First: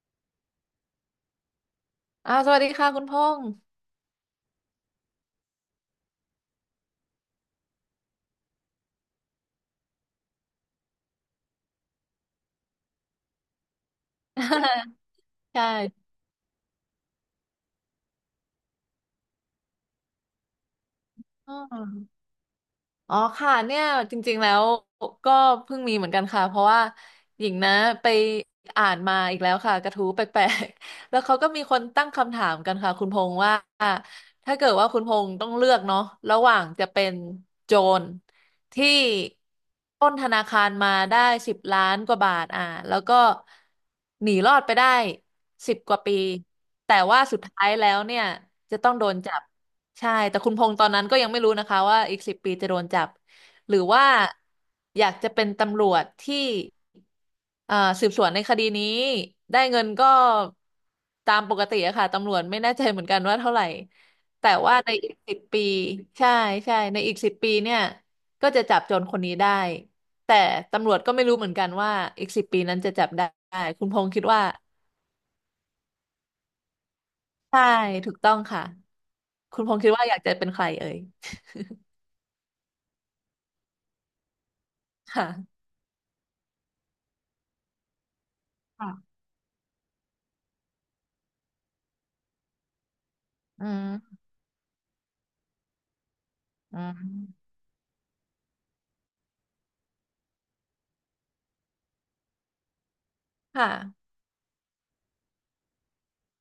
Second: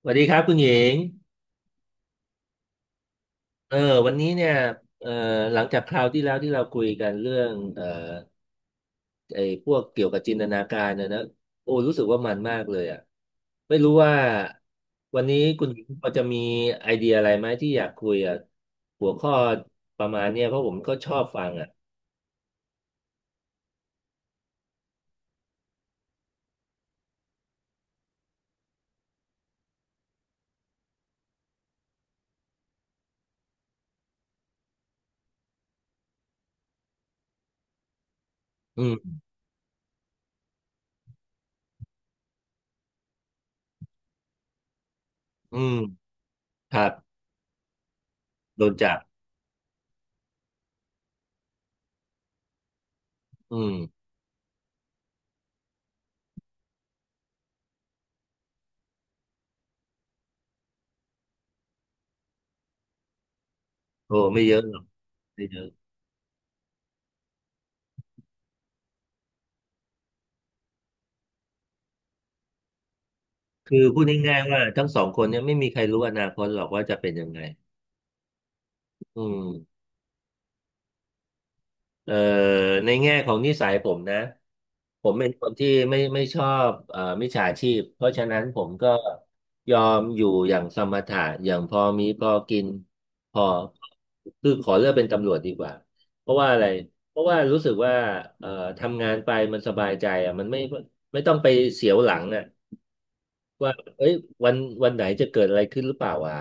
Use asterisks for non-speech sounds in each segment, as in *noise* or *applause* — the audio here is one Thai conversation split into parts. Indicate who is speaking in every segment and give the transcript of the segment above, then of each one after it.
Speaker 1: สวัสดีครับคุณหญิง
Speaker 2: อาวสวัสดีค่ะคุณพงษ์
Speaker 1: เออวันนี้เนี่ยเออหลังจากคราวที่แล้วที่เราคุยกันเรื่องไอ้พวกเกี่ยวกับจินตนาการนะโอ้รู้สึกว่ามันมากเลยอ่ะไม่รู้ว่า
Speaker 2: *laughs*
Speaker 1: วันนี้
Speaker 2: ใช
Speaker 1: คุณหญิงพอ
Speaker 2: ่
Speaker 1: จะมีไอเดียอะไรไหมที่อยากคุยอ่ะหัวข้อประมาณเนี้ยเพราะผมก็ชอบฟัง
Speaker 2: อ๋อ
Speaker 1: อ่ะ
Speaker 2: อ๋อค่ะเนี่ยจริงๆแล้วก็เพิ่งมีเหมือนกันค่ะเพราะว่าหญิงนะไปอ่านมาอีกแล้วค่ะกระทู้แปลกๆ *laughs* แล้วเขาก็มีคนตั้งคำถามกันค่ะคุณพงษ์ว่าถ้าเกิดว่าคุณพงษ์ต้องเลือกเนาะระหว่างจะเป็นโจร
Speaker 1: อื
Speaker 2: ที่
Speaker 1: ม
Speaker 2: ปล้นธนาคารมาได้10 ล้านกว่าบาทอ่าแล้วก็หนีรอดไปได้
Speaker 1: อื
Speaker 2: สิ
Speaker 1: ม
Speaker 2: บกว่าปี
Speaker 1: ครับ
Speaker 2: แต่ว่าสุดท้ายแล้วเนี่ย
Speaker 1: โดน
Speaker 2: จะต้อ
Speaker 1: จั
Speaker 2: ง
Speaker 1: บ
Speaker 2: โดนจับ ใช่แต่คุณพงษ์ตอนนั้นก็ยังไม่รู้นะคะว่าอีกสิบปีจะโดนจับ
Speaker 1: อื
Speaker 2: ห
Speaker 1: ม
Speaker 2: รือว่าอยากจะเป็นตำรวจที่เอ่อสืบสวนในคดีนี้ได้เงินก็ตามปกติอะค่ะตำรวจไม่แน่ใจเหมือนกันว่าเท่าไหร่
Speaker 1: โอ้ไม่
Speaker 2: แต่
Speaker 1: เยอะหร
Speaker 2: ว่า
Speaker 1: อก
Speaker 2: ในอีกสิบ
Speaker 1: ไม่เย
Speaker 2: ปี
Speaker 1: อะ
Speaker 2: ใช่ใช่ในอีกสิบปีเนี่ยก็จะจับโจรคนนี้ได้แต่ตำรวจก็ไม่รู้เหมือนกันว่าอีกสิบปีนั้นจะจับได้
Speaker 1: คือ
Speaker 2: คุณพ
Speaker 1: พูด
Speaker 2: งษ์คิด
Speaker 1: ง่าย
Speaker 2: ว่า
Speaker 1: ๆว่าทั้งสองคนเนี่ยไม่มีใครรู้อนาคตหรอกว่าจะเป็นยังไง
Speaker 2: ใช่ถูกต้องค่ะ
Speaker 1: อื
Speaker 2: คุณพง
Speaker 1: ม
Speaker 2: ษ์คิดว่าอยากจะเป็นใครเอ่ย
Speaker 1: เอ่อในแง่ของนิสัยผมนะผมเป็นคน
Speaker 2: ค่
Speaker 1: ที่ไม่ชอบมิจฉาชีพเพราะฉะนั้นผมก็
Speaker 2: ะ
Speaker 1: ยอมอยู่อย่างสมถะอย่างพอมีพอกินพอ
Speaker 2: อืม
Speaker 1: คือขอเลือกเป็นตำรวจดีกว่าเพราะว่าอะไร
Speaker 2: อื
Speaker 1: เพราะว่า
Speaker 2: ม
Speaker 1: รู้สึกว่าเอ่อทำงานไปมันสบายใจอ่ะมันไม่ต้องไปเสียวหลังอ่ะ
Speaker 2: ค่ะ
Speaker 1: ว่าเอ้ยวันวันไหนจะเกิดอะไรขึ้นหรือเปล่าวะ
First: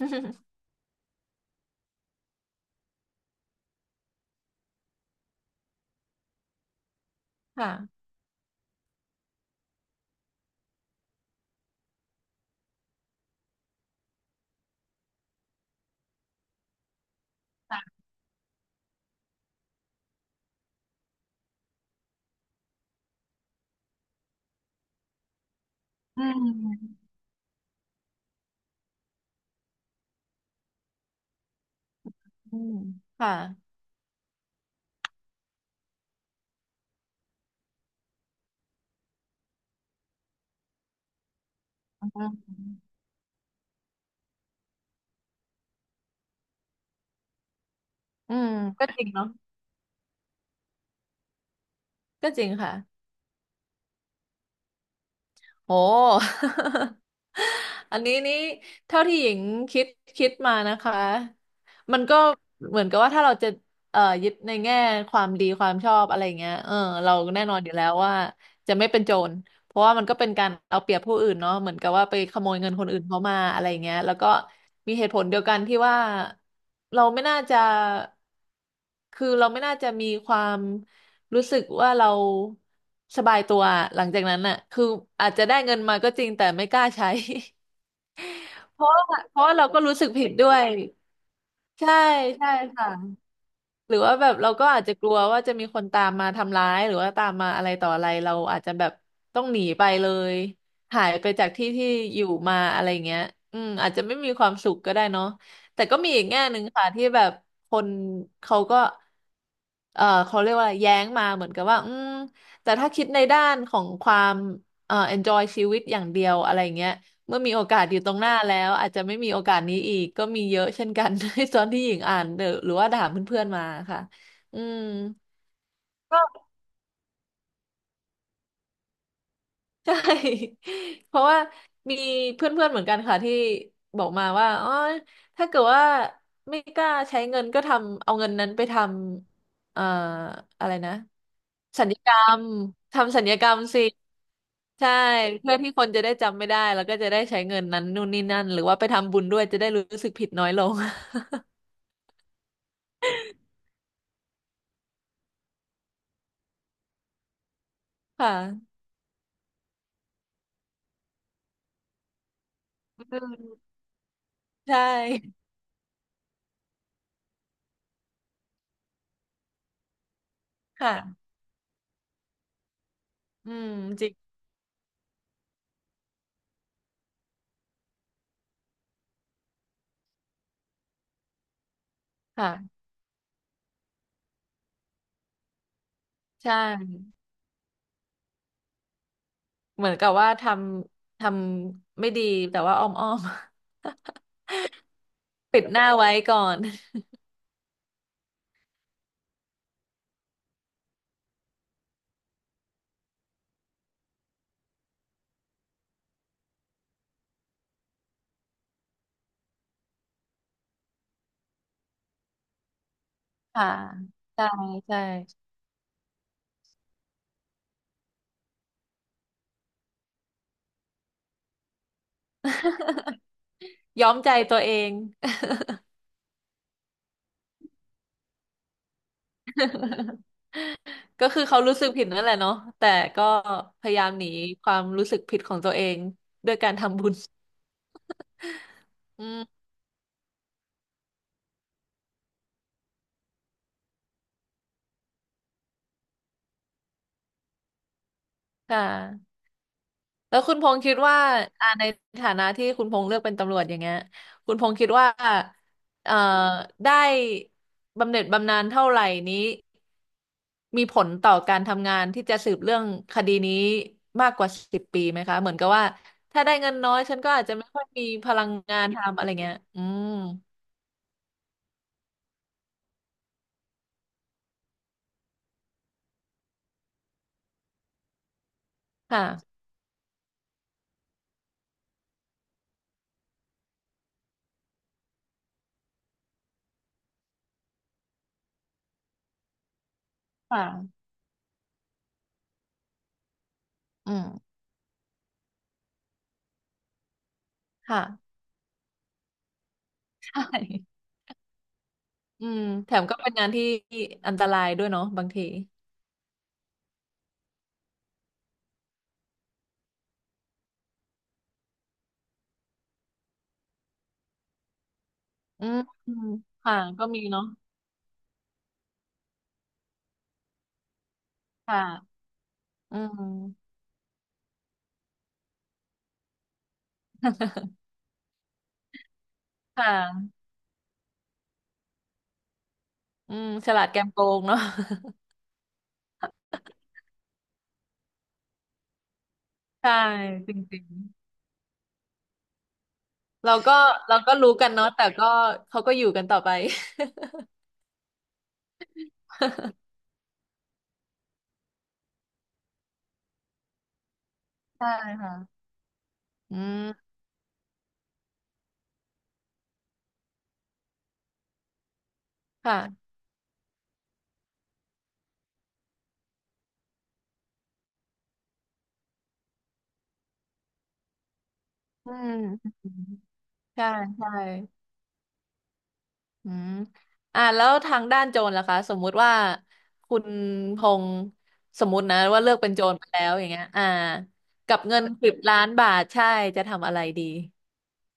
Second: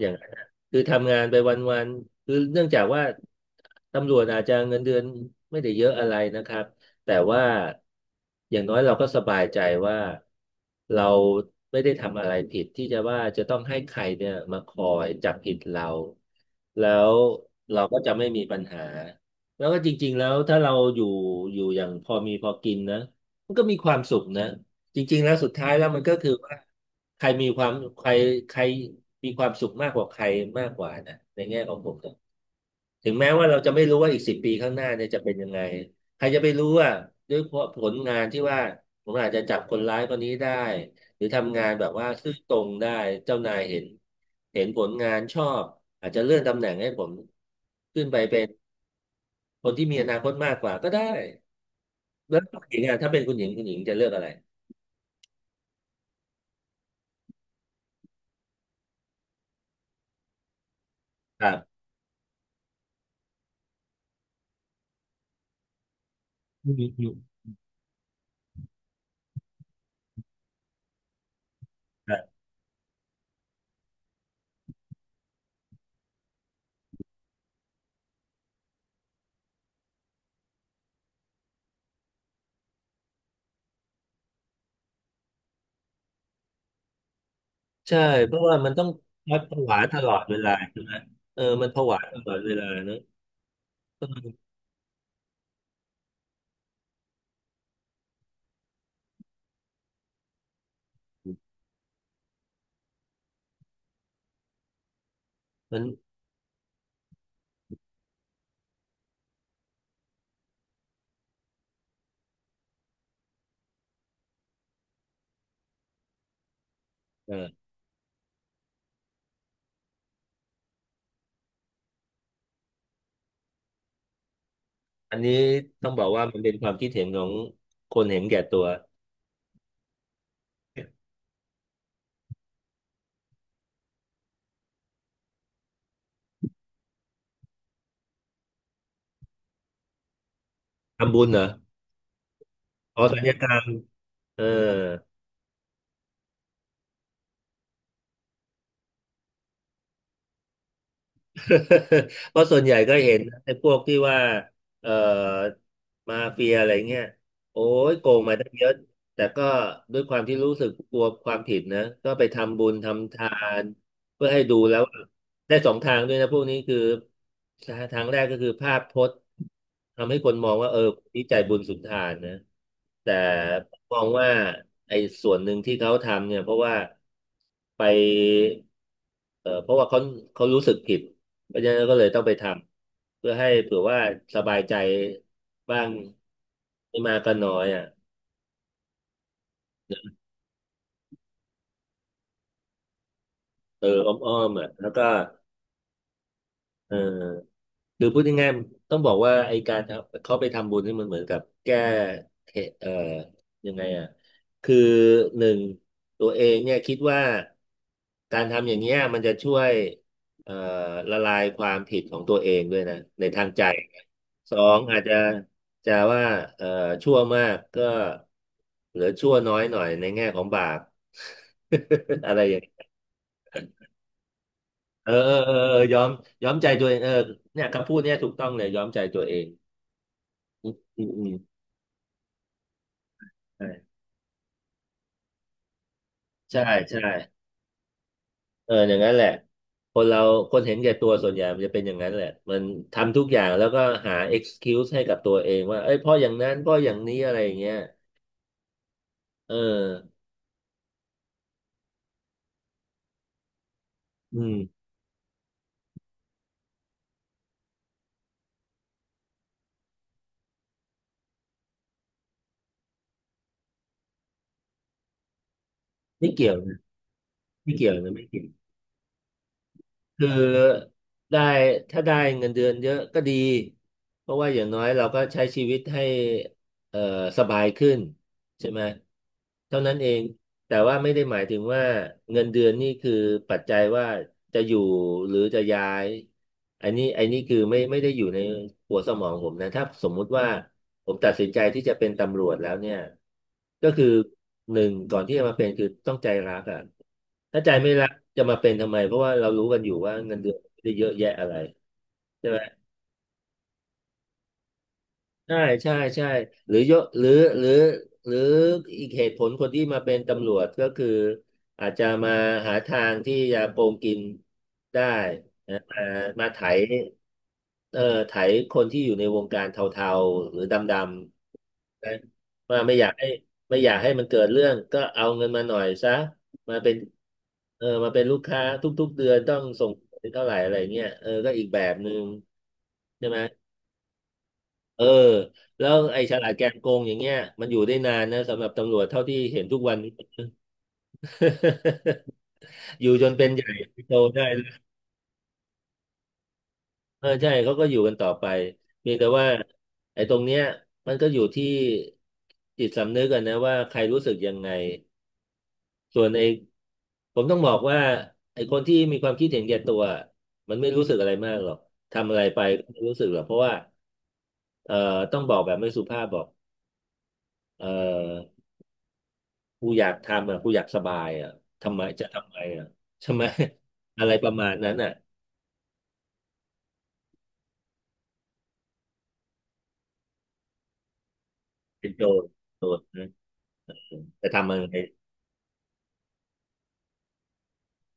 Speaker 1: อย่างนั้นนะ คือทำงานไปวันๆคือเนื่องจากว่าตำรวจอาจจะเงินเดือนไม่ได้เยอะอะไรนะครับแต่ว่า
Speaker 2: ค่ะ
Speaker 1: อย่างน้อยเราก็สบายใจว่าเราไม่ได้ทำอะไรผิดที่จะว่าจะต้องให้ใครเนี่ยมาคอยจับผิดเราแล้วเราก็จะไม่มีปัญหาแล้วก็จริงๆแล้วถ้าเราอยู่อย่างพอมีพอกินนะมันก็มีความสุขนะ จริงๆแล้วสุดท้ายแล้วมันก็
Speaker 2: อื
Speaker 1: คือว่า
Speaker 2: ม
Speaker 1: ใครมีความใครใครมีความสุขมากกว่าใครมากกว่านะในแง่ของผมนะ
Speaker 2: อืม
Speaker 1: ถึงแม้
Speaker 2: ค่ะ
Speaker 1: ว่าเราจะไม่รู้ว่าอีก10 ปีข้างหน้าเนี่ยจะเป็นยังไงใครจะไปรู้ว่าด้วยเพราะผลงานที่ว่าผมอาจจะจับคนร้ายคนนี้ได้หรือทำงานแบบ
Speaker 2: อื
Speaker 1: ว่าซื่อตรงได้
Speaker 2: ม
Speaker 1: เจ้านายเห็นผลงานชอบอาจจะเลื่อนตำแหน่งให้ผมขึ้นไป
Speaker 2: อื
Speaker 1: เป็น
Speaker 2: มก็จริงเนาะ
Speaker 1: คนที่มีอนาคตมากกว่าก็ได้
Speaker 2: ก็
Speaker 1: แล้ว
Speaker 2: จริง
Speaker 1: คุณ
Speaker 2: ค่ะ
Speaker 1: หญิงอ่ะถ้าเป็นคุณหญิงคุณหญิงจะเลือกอะไร
Speaker 2: โห *laughs* อันนี้นี่เท่าที่หญิงคิดคิดมานะคะ
Speaker 1: ครับ
Speaker 2: มันก็เหมือนกับว่าถ้าเราจะยึดในแง่ความดีความชอบอะไรเงี้ย
Speaker 1: อื
Speaker 2: เอ
Speaker 1: ม
Speaker 2: อ
Speaker 1: อื
Speaker 2: เรา
Speaker 1: ม
Speaker 2: แน่นอนอยู่แล้วว่าจะไม่เป็นโจร เพราะว่ามันก็เป็นการเอาเปรียบผู้อื่นเนาะเหมือนกับว่าไปขโมยเงินคนอื่นเขามาอะไรอย่างเงี้ยแล้วก็มีเหตุผลเดียวกันที่ว่าเราไม่น่าจะคือเราไม่น่าจะมีความรู้สึกว่าเราสบายตัวหลังจากนั้นน่ะคืออาจจะได้เงินมาก็จริงแต่ไม่กล้าใช้
Speaker 1: ใช่เพราะว่ามั
Speaker 2: *laughs*
Speaker 1: น
Speaker 2: เพ
Speaker 1: ต้อง
Speaker 2: ราะว่าเพ
Speaker 1: วัด
Speaker 2: ราะ
Speaker 1: ผ
Speaker 2: ว่าเรา
Speaker 1: วา
Speaker 2: ก็รู้
Speaker 1: ต
Speaker 2: สึ
Speaker 1: ล
Speaker 2: ก
Speaker 1: อด
Speaker 2: ผิด
Speaker 1: เว
Speaker 2: ด้
Speaker 1: ลา
Speaker 2: วย
Speaker 1: ใช่ไหมเออมันผ
Speaker 2: ใช่
Speaker 1: วาตลอด
Speaker 2: ใช่
Speaker 1: เวลา
Speaker 2: ค่ะ
Speaker 1: เนอะ
Speaker 2: หรือว่าแบบ
Speaker 1: ก็
Speaker 2: เราก็อาจจะกลัวว่าจะมีคนตามมาทำร้ายหรือว่าตามมาอะไรต่ออะไรเราอาจจะแบบต้องหนีไปเลยหายไปจากที่ที่อยู่มาอะไรเงี้ยอืมอาจจะไม่มีความสุขก็ได้เนาะ
Speaker 1: มั
Speaker 2: แต่
Speaker 1: น
Speaker 2: ก็มีอีกแง่หนึ่งค่ะที่แบบคนเขาก็เขาเรียกว่าอะไรแย้งมาเหมือนกับว่าอืมแต่ถ้าคิดในด้านของความenjoy ชีวิตอย่างเดียวอะไรเงี้ย
Speaker 1: เอ
Speaker 2: เมื่อมีโอ
Speaker 1: อ
Speaker 2: กาสอยู่ตรงหน้าแล้วอาจจะไม่มีโอกาสนี้อีกก็มีเยอะเช่นกัน *laughs* ในตอนที่หญิงอ่านเดอะหรือว่าถามเพื่อนๆมาค่ะอืม
Speaker 1: อันนี้ต้องบอก
Speaker 2: *laughs* ก็
Speaker 1: ว่ามันเป็นความคิดเห็นของคนเห็นแก่ตัว
Speaker 2: ใช่ *laughs* เพราะว่ามีเพื่อนๆเหมือนกันค่ะที่บอกมาว่าอ๋อถ้าเกิดว่าไม่กล้าใช้เงินก็ทำเอาเงินนั้นไปทำอะไรนะ
Speaker 1: ทำบุญเหรอ
Speaker 2: สัญญกรรม
Speaker 1: อ๋อ
Speaker 2: ทำ
Speaker 1: สั
Speaker 2: สั
Speaker 1: ญ
Speaker 2: ญญ
Speaker 1: ญาก
Speaker 2: ก
Speaker 1: ร
Speaker 2: รรม
Speaker 1: รม
Speaker 2: สิ
Speaker 1: เออ
Speaker 2: ใช่เพื่อที่คนจะได้จำไม่ได้แล้วก็จะได้ใช้เงินนั้นนู่นนี่นั่นหรือว่าไปทำบุญด้วยจะได้รู้สึกผิดน้อยลง *laughs*
Speaker 1: *laughs* เพราะส่วนใหญ่ก็เห็นไอ้พวกที่ว่าเอ่อมาเฟียอะไรเงี้ยโอ้ยโกง
Speaker 2: ค่
Speaker 1: มาตั้งเยอะ
Speaker 2: ะ
Speaker 1: แต่ก็ด้วยความที่รู้สึกกลัวความผิดนะก็ไปทำบุญ
Speaker 2: อื
Speaker 1: ทำทาน
Speaker 2: ม
Speaker 1: เพื่อให้ดู
Speaker 2: ใช
Speaker 1: แล้วว่า
Speaker 2: ่
Speaker 1: ได้สองทางด้วยนะพวกนี้คือทางแรกก็คือภาพพจน์ทำให้คนมองว่าเออคนนี้
Speaker 2: ค่ะ
Speaker 1: ใจบุญสุนทานนะแต่
Speaker 2: อืม
Speaker 1: มอ
Speaker 2: จ
Speaker 1: ง
Speaker 2: ริง
Speaker 1: ว่าไอ้ส่วนหนึ่งที่เขาทำเนี่ยเพราะว่าไปเออเพราะว่าเขารู้สึกผิด เพราะฉะนั้นก็เลยต้องไปท
Speaker 2: ค่ะ
Speaker 1: ำเพื่อให้เผื่อว่าสบายใจบ้าง
Speaker 2: ใช่
Speaker 1: ไม่มากก็น้อยอ่ะ
Speaker 2: เหมือนกับว่าทำไม่ดีแต่ว่าอ้อมอ้อม
Speaker 1: เอออ้
Speaker 2: *laughs*
Speaker 1: อมๆอ่ะแล้วก็
Speaker 2: ปิดหน้าไว้ก่อน
Speaker 1: เออ หรือพูดง่ายๆต้องบอกว่าไอการทำเขาไปทำบุญนี่มันเหมือนกับแก้เทเอ่อยังไงอ่ะคือหนึ่งตัวเองเนี่ยคิดว่าการทำอย่างเงี้ยมันจะช่วยเอ่อละลายความผิดของตัวเองด้วยนะในทางใจ
Speaker 2: ค่ะใช่
Speaker 1: สอง
Speaker 2: ใช่
Speaker 1: อาจจะจะว่าเอ่อชั่วมากก็เหลือชั่วน้อยหน่อยในแง่ของบาป *laughs* อะไรอย่างเงี้ย
Speaker 2: ย้อมใจตัวเอง
Speaker 1: เออยอมใจตัวเองเออเนี่ยคำพูดเนี่ยถูกต้องเลยยอมใจตัวเอง อืม
Speaker 2: *laughs*
Speaker 1: อื
Speaker 2: ก็
Speaker 1: ม
Speaker 2: คือเขารู้สึกผิดนั่นแหละเนาะแต่ก็
Speaker 1: ใช่
Speaker 2: พยายามหนีความรู้สึกผิดของตัวเองด้วย
Speaker 1: ใช่
Speaker 2: การทำ
Speaker 1: ใช่
Speaker 2: บุญ
Speaker 1: เอออย่างนั้นแห
Speaker 2: อื
Speaker 1: ละ
Speaker 2: ม
Speaker 1: คนเราคนเห็นแก่ตัวส่วนใหญ่มันจะเป็นอย่างนั้นแหละมันทำทุกอย่างแล้วก็หา excuse ให้กับตัวเองว่าเอ้ยเพราะอย่างนั้นเพราะอย่างนี้อะไรอย่างเงี้ย
Speaker 2: ค่ะ
Speaker 1: เออ
Speaker 2: แล้วคุณพงษ์คิดว่าอ่าในฐานะที่คุณพงษ์เลือกเป็นตำรวจอย่างเงี้ย
Speaker 1: อื
Speaker 2: คุ
Speaker 1: ม
Speaker 2: ณพงษ์คิดว่าเอ่อได้บำเหน็จบำนาญเท่าไหร่นี้มีผลต่อการทำงานที่จะสืบเรื่องคดีนี้มากกว่าสิบปีไหมคะเหมือนกับว่า
Speaker 1: ไม่
Speaker 2: ถ้า
Speaker 1: เกี่ย
Speaker 2: ได้
Speaker 1: ว
Speaker 2: เงิน
Speaker 1: นะ
Speaker 2: น้อยฉันก็อาจจะไม่
Speaker 1: ไม่
Speaker 2: ค่อย
Speaker 1: เกี่ยว
Speaker 2: มี
Speaker 1: นะไม่
Speaker 2: พ
Speaker 1: เกี่ย
Speaker 2: ลั
Speaker 1: ว
Speaker 2: งงานทำอะไรเงี้ยอืม
Speaker 1: คือได้ถ้าได้เงินเดือนเยอะก็ดีเพราะว่าอย่างน้อยเราก็ใช้ชีวิตให้เอ่อสบายขึ้น ใช่ไหม
Speaker 2: ค่ะ
Speaker 1: เท่านั้นเองแต่ว่าไม่ได้หมายถึงว่าเงินเดือนนี่คือปัจจัยว่าจะอยู่หรือจะย้ายอันนี้คือไม่ได้อยู่ในหัวสมองผมนะถ้าสมมุติว่า
Speaker 2: ค่ะ
Speaker 1: ผมตัดสินใจที่จะเป็นตำรวจแล้วเนี่ยก็คือ
Speaker 2: อืม
Speaker 1: หนึ่งก่อนที่จะมาเป็นคือต้องใจรักอ่ะถ้าใจไม่
Speaker 2: ค่ะ
Speaker 1: รักจะมาเป็นทำไมเพราะว่าเรารู้กันอยู่ว่าเงิน
Speaker 2: ใช่
Speaker 1: เดือนไม่ได้เยอะแยะอะไร
Speaker 2: อื
Speaker 1: ใช่ไหม
Speaker 2: มแถมก็เป็นงานที่อันตรายด้วยเนาะบางที
Speaker 1: ใช่ใช่ใช่หรือยกหรือหรือหรืออีกเหตุผลคนที่มาเป็นตำรวจก็คืออาจจะมาหาทางที่จะโกงกินได้
Speaker 2: อื
Speaker 1: นะ
Speaker 2: ม
Speaker 1: มา
Speaker 2: อืม
Speaker 1: มาไถ
Speaker 2: ค่ะก็มีเนาะ
Speaker 1: เอ่อไถคนที่อยู่ในวงการเทาๆหรือดำๆนะ
Speaker 2: ค่ะ
Speaker 1: มาไม่
Speaker 2: อื
Speaker 1: อยากให้
Speaker 2: ม
Speaker 1: ไม่อยากให้มันเกิดเรื่องก็เอาเงินมาหน่อยซะมาเป็นเออมาเป็นลูกค้าทุกๆเดือนต้องส่
Speaker 2: ค่ะ
Speaker 1: งเท่าไหร่อะไรเงี้ยเออก็อีกแบบหนึ่งใช่
Speaker 2: อื
Speaker 1: ไหม
Speaker 2: มฉลาดแกมโกงเนาะ
Speaker 1: เออแล้วไอ้ฉลาดแกมโกงอย่างเงี้ยมันอยู่ได้นานนะสำหรับตำรวจเท่าที่เห็นทุก
Speaker 2: *laughs* ใช่
Speaker 1: วันนี้
Speaker 2: จริง
Speaker 1: *laughs* อยู่จนเป็
Speaker 2: ๆ
Speaker 1: น
Speaker 2: เรา
Speaker 1: ใหญ่
Speaker 2: ก็
Speaker 1: โต
Speaker 2: เราก็
Speaker 1: ได้
Speaker 2: รู้
Speaker 1: เล
Speaker 2: กั
Speaker 1: ย
Speaker 2: นเนาะแต่ก็เขาก็อยู่กันต่อไป
Speaker 1: เออใช่เขาก็อยู่กันต่อไปเพียงแต่ว่าไอ้ตรงเนี้ยมันก็อยู่ที่จิตสำนึกกันนะว่าใครรู้สึกยังไง
Speaker 2: *laughs* ใช่ค่ะ
Speaker 1: ส่วนไอ้
Speaker 2: อืม
Speaker 1: ผมต้องบอกว่าไอ้คนที่มีความคิดเห็นแก่ตัวมันไม่รู้สึกอะไรมากหรอกทำอะไรไปก็ไม่
Speaker 2: ค่ะ
Speaker 1: รู้สึกหรอกเพราะว่าเอ่อต้องบอกแบบไม่สุภาพบอกเอ่อ กูอยากทำอ่ะกูอยากสบายอ่ะทำไม
Speaker 2: อื
Speaker 1: จะ
Speaker 2: ม
Speaker 1: ทำไมอ่ะ
Speaker 2: อืม
Speaker 1: ใช่ไหม
Speaker 2: ใช่
Speaker 1: *laughs* อะ
Speaker 2: ใช่
Speaker 1: ไรประมาณนั้นอ่ะ
Speaker 2: อืมอ่าแล้วทางด้านโจรล่ะคะสมมุติว่าคุณพงษ์สมมุ
Speaker 1: เป็
Speaker 2: ติ
Speaker 1: น
Speaker 2: นะ
Speaker 1: โจ
Speaker 2: ว่า
Speaker 1: ร
Speaker 2: เลือกเป็นโจ
Speaker 1: โจร
Speaker 2: รไปแล้
Speaker 1: นะ
Speaker 2: วอย่างเงี้ยอ่า
Speaker 1: จะทำ
Speaker 2: กั
Speaker 1: อะ
Speaker 2: บ
Speaker 1: ไร
Speaker 2: เงิน10 ล้านบาทใช่จะทำอะไรดี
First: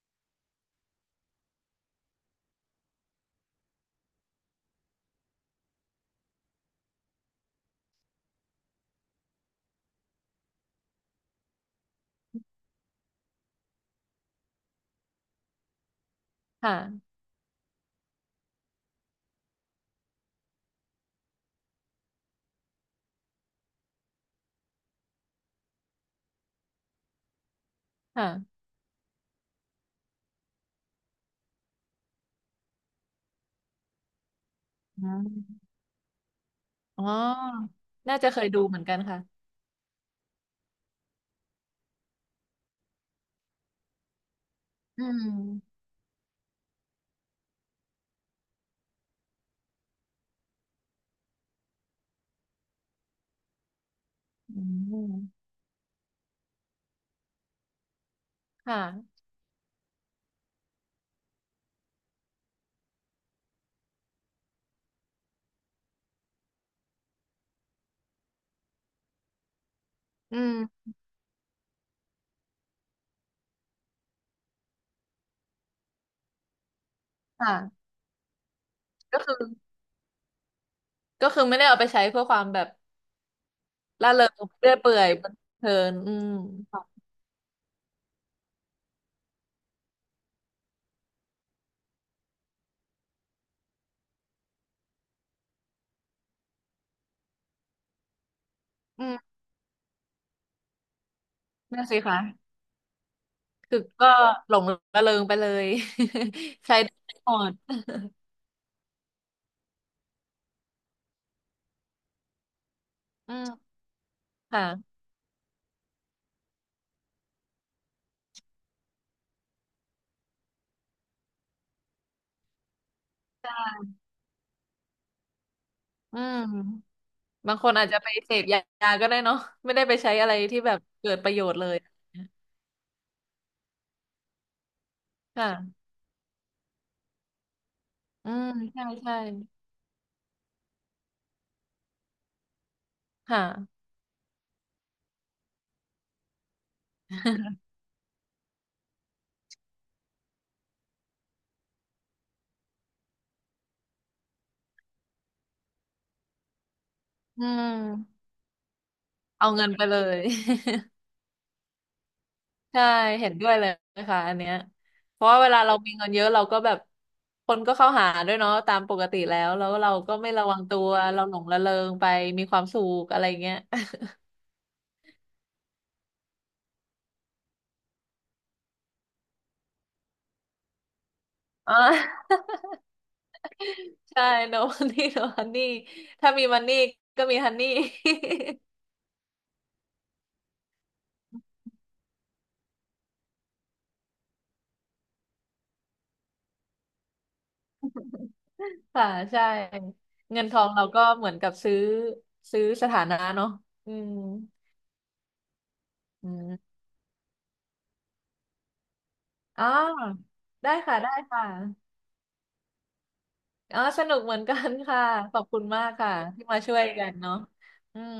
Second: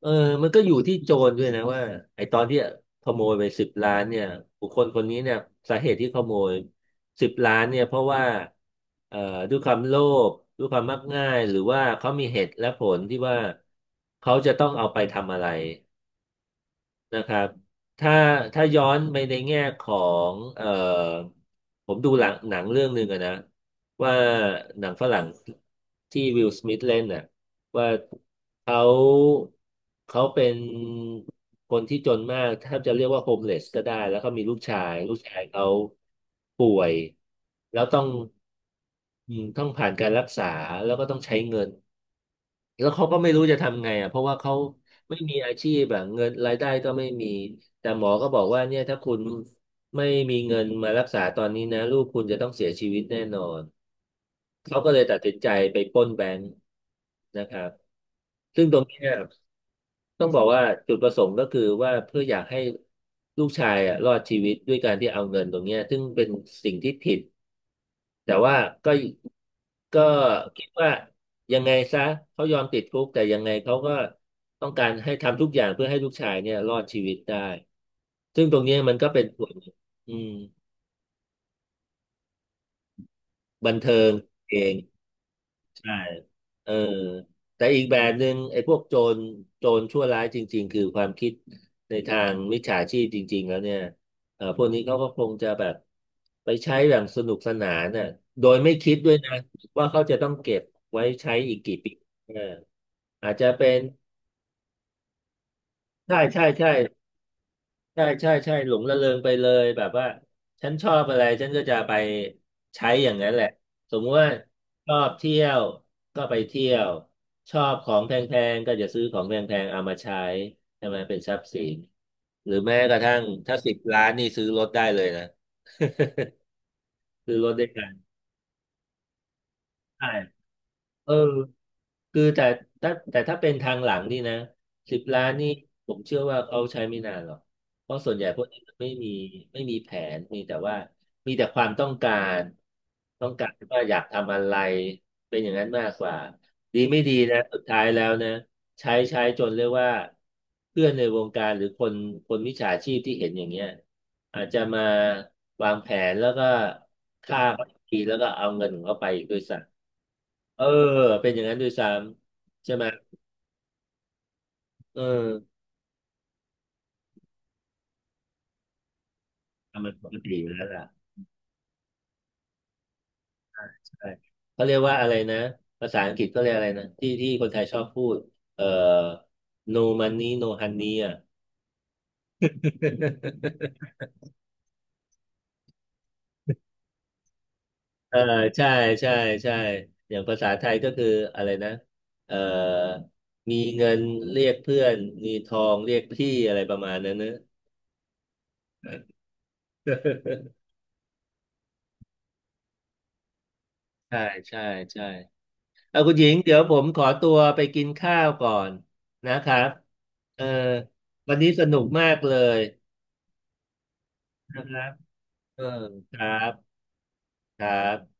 Speaker 1: เออมันก็อยู่ที่โจรด้วยนะว่าไอ้ตอนที่ขโมยไปสิบล้านเนี่ยบุคคลคนนี้เนี่ยสาเหตุที่ขโมยสิบล้านเนี่ยเพราะว่าเอ่อด้วยความโลภด้วยความมักง่ายหรือว่าเขามีเหตุและผลที่ว่าเขาจะต้องเอาไปทำอะไร
Speaker 2: ค่ะ
Speaker 1: นะครับถ้าถ้าย้อนไปในแง่ของผมดูหลังหนังเรื่องหนึ่งอะนะว่าหนังฝรั่งที่วิลสมิธเล่นน่ะว่า
Speaker 2: ค่ะ
Speaker 1: เขาเขาเป็นคนที่จนมากแทบจะเรียกว่าโฮมเลสก็ได้แล้วเขามีลูกชาย
Speaker 2: อื
Speaker 1: ลูก
Speaker 2: ม
Speaker 1: ชายเขาป่วย
Speaker 2: อ๋อ
Speaker 1: แล้วต้อง
Speaker 2: น่าจะเคยดูเหมือนกันค่ะ
Speaker 1: อืมต้องผ่านการรักษาแล้วก็ต้องใช้เงิน แล้วเขาก็ไม่รู้จะทำไงอ่ะเพราะว่าเขา
Speaker 2: อื
Speaker 1: ไม่มีอาชี
Speaker 2: ม
Speaker 1: พแบบเงินรายได้ก็ไม่มีแต่หมอก็บอกว่าเนี่ยถ้าคุณไม่มีเงินมารักษาตอนนี้นะลูกคุณจะต้องเสียชีวิตแน่นอน
Speaker 2: อื
Speaker 1: เขาก็เลย
Speaker 2: ม
Speaker 1: ตัดสินใจไปปล้นแบงค์นะครับซึ่ง
Speaker 2: ค
Speaker 1: ตรงเนี้ย
Speaker 2: ่ะ
Speaker 1: ต้องบอกว่าจุดประสงค์ก็คือว่าเพื่ออยากให้ลูกชายอ่ะรอดชีวิตด้วยการที่เอาเงินตรงเนี้ยซึ่งเป็นสิ่งที่ผิด แต่ว่าก็ก็
Speaker 2: อื
Speaker 1: คิด
Speaker 2: ม
Speaker 1: ว่ายังไงซะเขายอมติดคุกแต่ยังไงเขาก็ต้องการให้ทำทุกอย่างเพื่อให้ลูกชายเนี่ยรอดชีวิตได้
Speaker 2: ค่ะ
Speaker 1: ซึ่งตรงเนี้ยมันก็
Speaker 2: ก็
Speaker 1: เป็น
Speaker 2: คือ
Speaker 1: ส่วนหนึ่งอืม
Speaker 2: ก็คือไม่ได้เอาไปใช้เพื่อความแบบ
Speaker 1: บันเทิ
Speaker 2: ร่า
Speaker 1: ง
Speaker 2: เริง
Speaker 1: เอ
Speaker 2: เรื่อ
Speaker 1: ง
Speaker 2: ยเปื่อยบันเทิ
Speaker 1: ใช่
Speaker 2: งอืม
Speaker 1: เออ
Speaker 2: ค่ะ
Speaker 1: แต่อีกแบบหนึ่งไอ้พวกโจรโจรชั่วร้ายจริงๆ คือความคิดในทางมิจฉาชีพจริงๆแล้วเนี่ยเออพวกนี้เขาก็คงจะแบบไปใช้อย่างสนุกสนานน่ะโดยไม่คิด
Speaker 2: อื
Speaker 1: ด้ว
Speaker 2: ม
Speaker 1: ยนะว่าเขาจะต้องเก็บไว้ใช้อีกกี่
Speaker 2: นั่น
Speaker 1: ปี
Speaker 2: สิคะ
Speaker 1: เอออาจจะเป็
Speaker 2: คื
Speaker 1: น
Speaker 2: อก็หลงระเริงไปเลย
Speaker 1: ใช่ใช่
Speaker 2: *laughs*
Speaker 1: ใช่
Speaker 2: ใช้ได้หมด
Speaker 1: ใช่ใช่ใช่หลงระเริงไปเลยแบบว่าฉันชอบอะไรฉันก็จะไปใช้อย่างนั้น
Speaker 2: อื
Speaker 1: แหละ
Speaker 2: ม
Speaker 1: สมมติว่า
Speaker 2: ค่ะ
Speaker 1: ชอบเที่ยวก็ไปเที่ยวชอบของแพงๆก็จะซื้อของแพงๆเอามาใช้ใช่ไหมเป็นทรัพย์สินหรือแม้กระทั่งถ้าสิบล้านนี่ซื้อรถได้เลยนะ
Speaker 2: อืม
Speaker 1: *laughs* ซื้อรถ
Speaker 2: บางค
Speaker 1: ได้
Speaker 2: นอา
Speaker 1: กั
Speaker 2: จ
Speaker 1: น
Speaker 2: จะไปเสพยาก็ได้เนาะไม่ได้ไป
Speaker 1: ใช่
Speaker 2: ใช้อะไรที่แบบ
Speaker 1: เอ
Speaker 2: เกิ
Speaker 1: อ
Speaker 2: ดประโยชน์เลย
Speaker 1: คือแต่แต่ถ้าเป็นทางหลังนี่นะสิบล้านนี่
Speaker 2: ค่ะ
Speaker 1: ผมเชื่อว่าเขาใช้ไม่นานหรอกเพราะส่วนใหญ่
Speaker 2: อื
Speaker 1: พวก
Speaker 2: ม
Speaker 1: นี้มัน
Speaker 2: ใช่
Speaker 1: ไม่มี
Speaker 2: ใช่
Speaker 1: ไม่มีแผนมีแต่ว่ามีแต่ความต้องการต้องการ
Speaker 2: ค่ะ
Speaker 1: ว่าอยากทำอะไรเป็นอย่างนั้นมากกว่าดีไม่ดีนะสุดท้ายแล้วนะใช้จนเรียกว่าเพื่อนในวงการหรือคนมิจฉาชีพที่เห็นอย่างเงี้ยอาจจะมาวางแผนแล้วก็ฆ่า
Speaker 2: อื
Speaker 1: เขา
Speaker 2: ม
Speaker 1: อีกทีแล้วก็
Speaker 2: *laughs*
Speaker 1: เอาเงินของเขาไปอีกด้วย
Speaker 2: เอาเงินไป
Speaker 1: ซ้ำ
Speaker 2: เลย
Speaker 1: เออเป็นอย่างนั้นด้วยซ้ำใช่ไห
Speaker 2: ใช่
Speaker 1: ม
Speaker 2: เห็นด้วยเลยค่ะอันเนี้ย
Speaker 1: เอ
Speaker 2: เพราะว่าเว
Speaker 1: อ
Speaker 2: ลาเรามีเงินเยอะเราก็แบบคนก็เข้าหาด้วยเนาะตามปกติแล้วแล้ว
Speaker 1: ทำ
Speaker 2: เรา
Speaker 1: มันป
Speaker 2: ก็
Speaker 1: ก
Speaker 2: ไม่
Speaker 1: ติอ
Speaker 2: ระ
Speaker 1: ยู่
Speaker 2: วัง
Speaker 1: แล้ว
Speaker 2: ตั
Speaker 1: ล่ะ
Speaker 2: วเราหลงระเริงไปมีความสุขอะไรเงี้ย
Speaker 1: ใช่เขาเรียกว่าอะไรนะภาษาอังกฤษเขาเรียกอะไรนะที่คนไทยชอบพูดเอ่อ no money no honey อ่ะ
Speaker 2: *laughs* อ่า *laughs*
Speaker 1: *laughs*
Speaker 2: ใช่ no money no honey ถ้ามีมันนี่ก็มีฮันนี่
Speaker 1: เออใช่ใช่ใช่อย่างภาษาไทยก็คืออะไรนะเออมีเงินเรียกเพื่อนมีทองเรียกพี่อะไรประมาณนั้นเนอะ
Speaker 2: *laughs* ค่ะใช่เงินท
Speaker 1: *laughs*
Speaker 2: องเราก็เหมือนกับซื้อสถานะเนาะอืม
Speaker 1: ใช่ใช่ใช่ เอาคุณห
Speaker 2: อื
Speaker 1: ญิงเดี๋ย
Speaker 2: ม
Speaker 1: วผมขอตัวไปกินข้าวก่อนนะครั
Speaker 2: อ๋อ
Speaker 1: บเออ
Speaker 2: ได้ค่ะได้
Speaker 1: วัน
Speaker 2: ค่ะ
Speaker 1: นี้สนุกมากเลย
Speaker 2: อ๋อสนุกเหมือนกั
Speaker 1: นะค
Speaker 2: น
Speaker 1: รับ
Speaker 2: ค่ะขอบคุ
Speaker 1: เออ
Speaker 2: ณมากค่ะ
Speaker 1: ครั
Speaker 2: ที่มา
Speaker 1: บ
Speaker 2: ช่วยกันเนาะ
Speaker 1: ครั
Speaker 2: อืม
Speaker 1: บ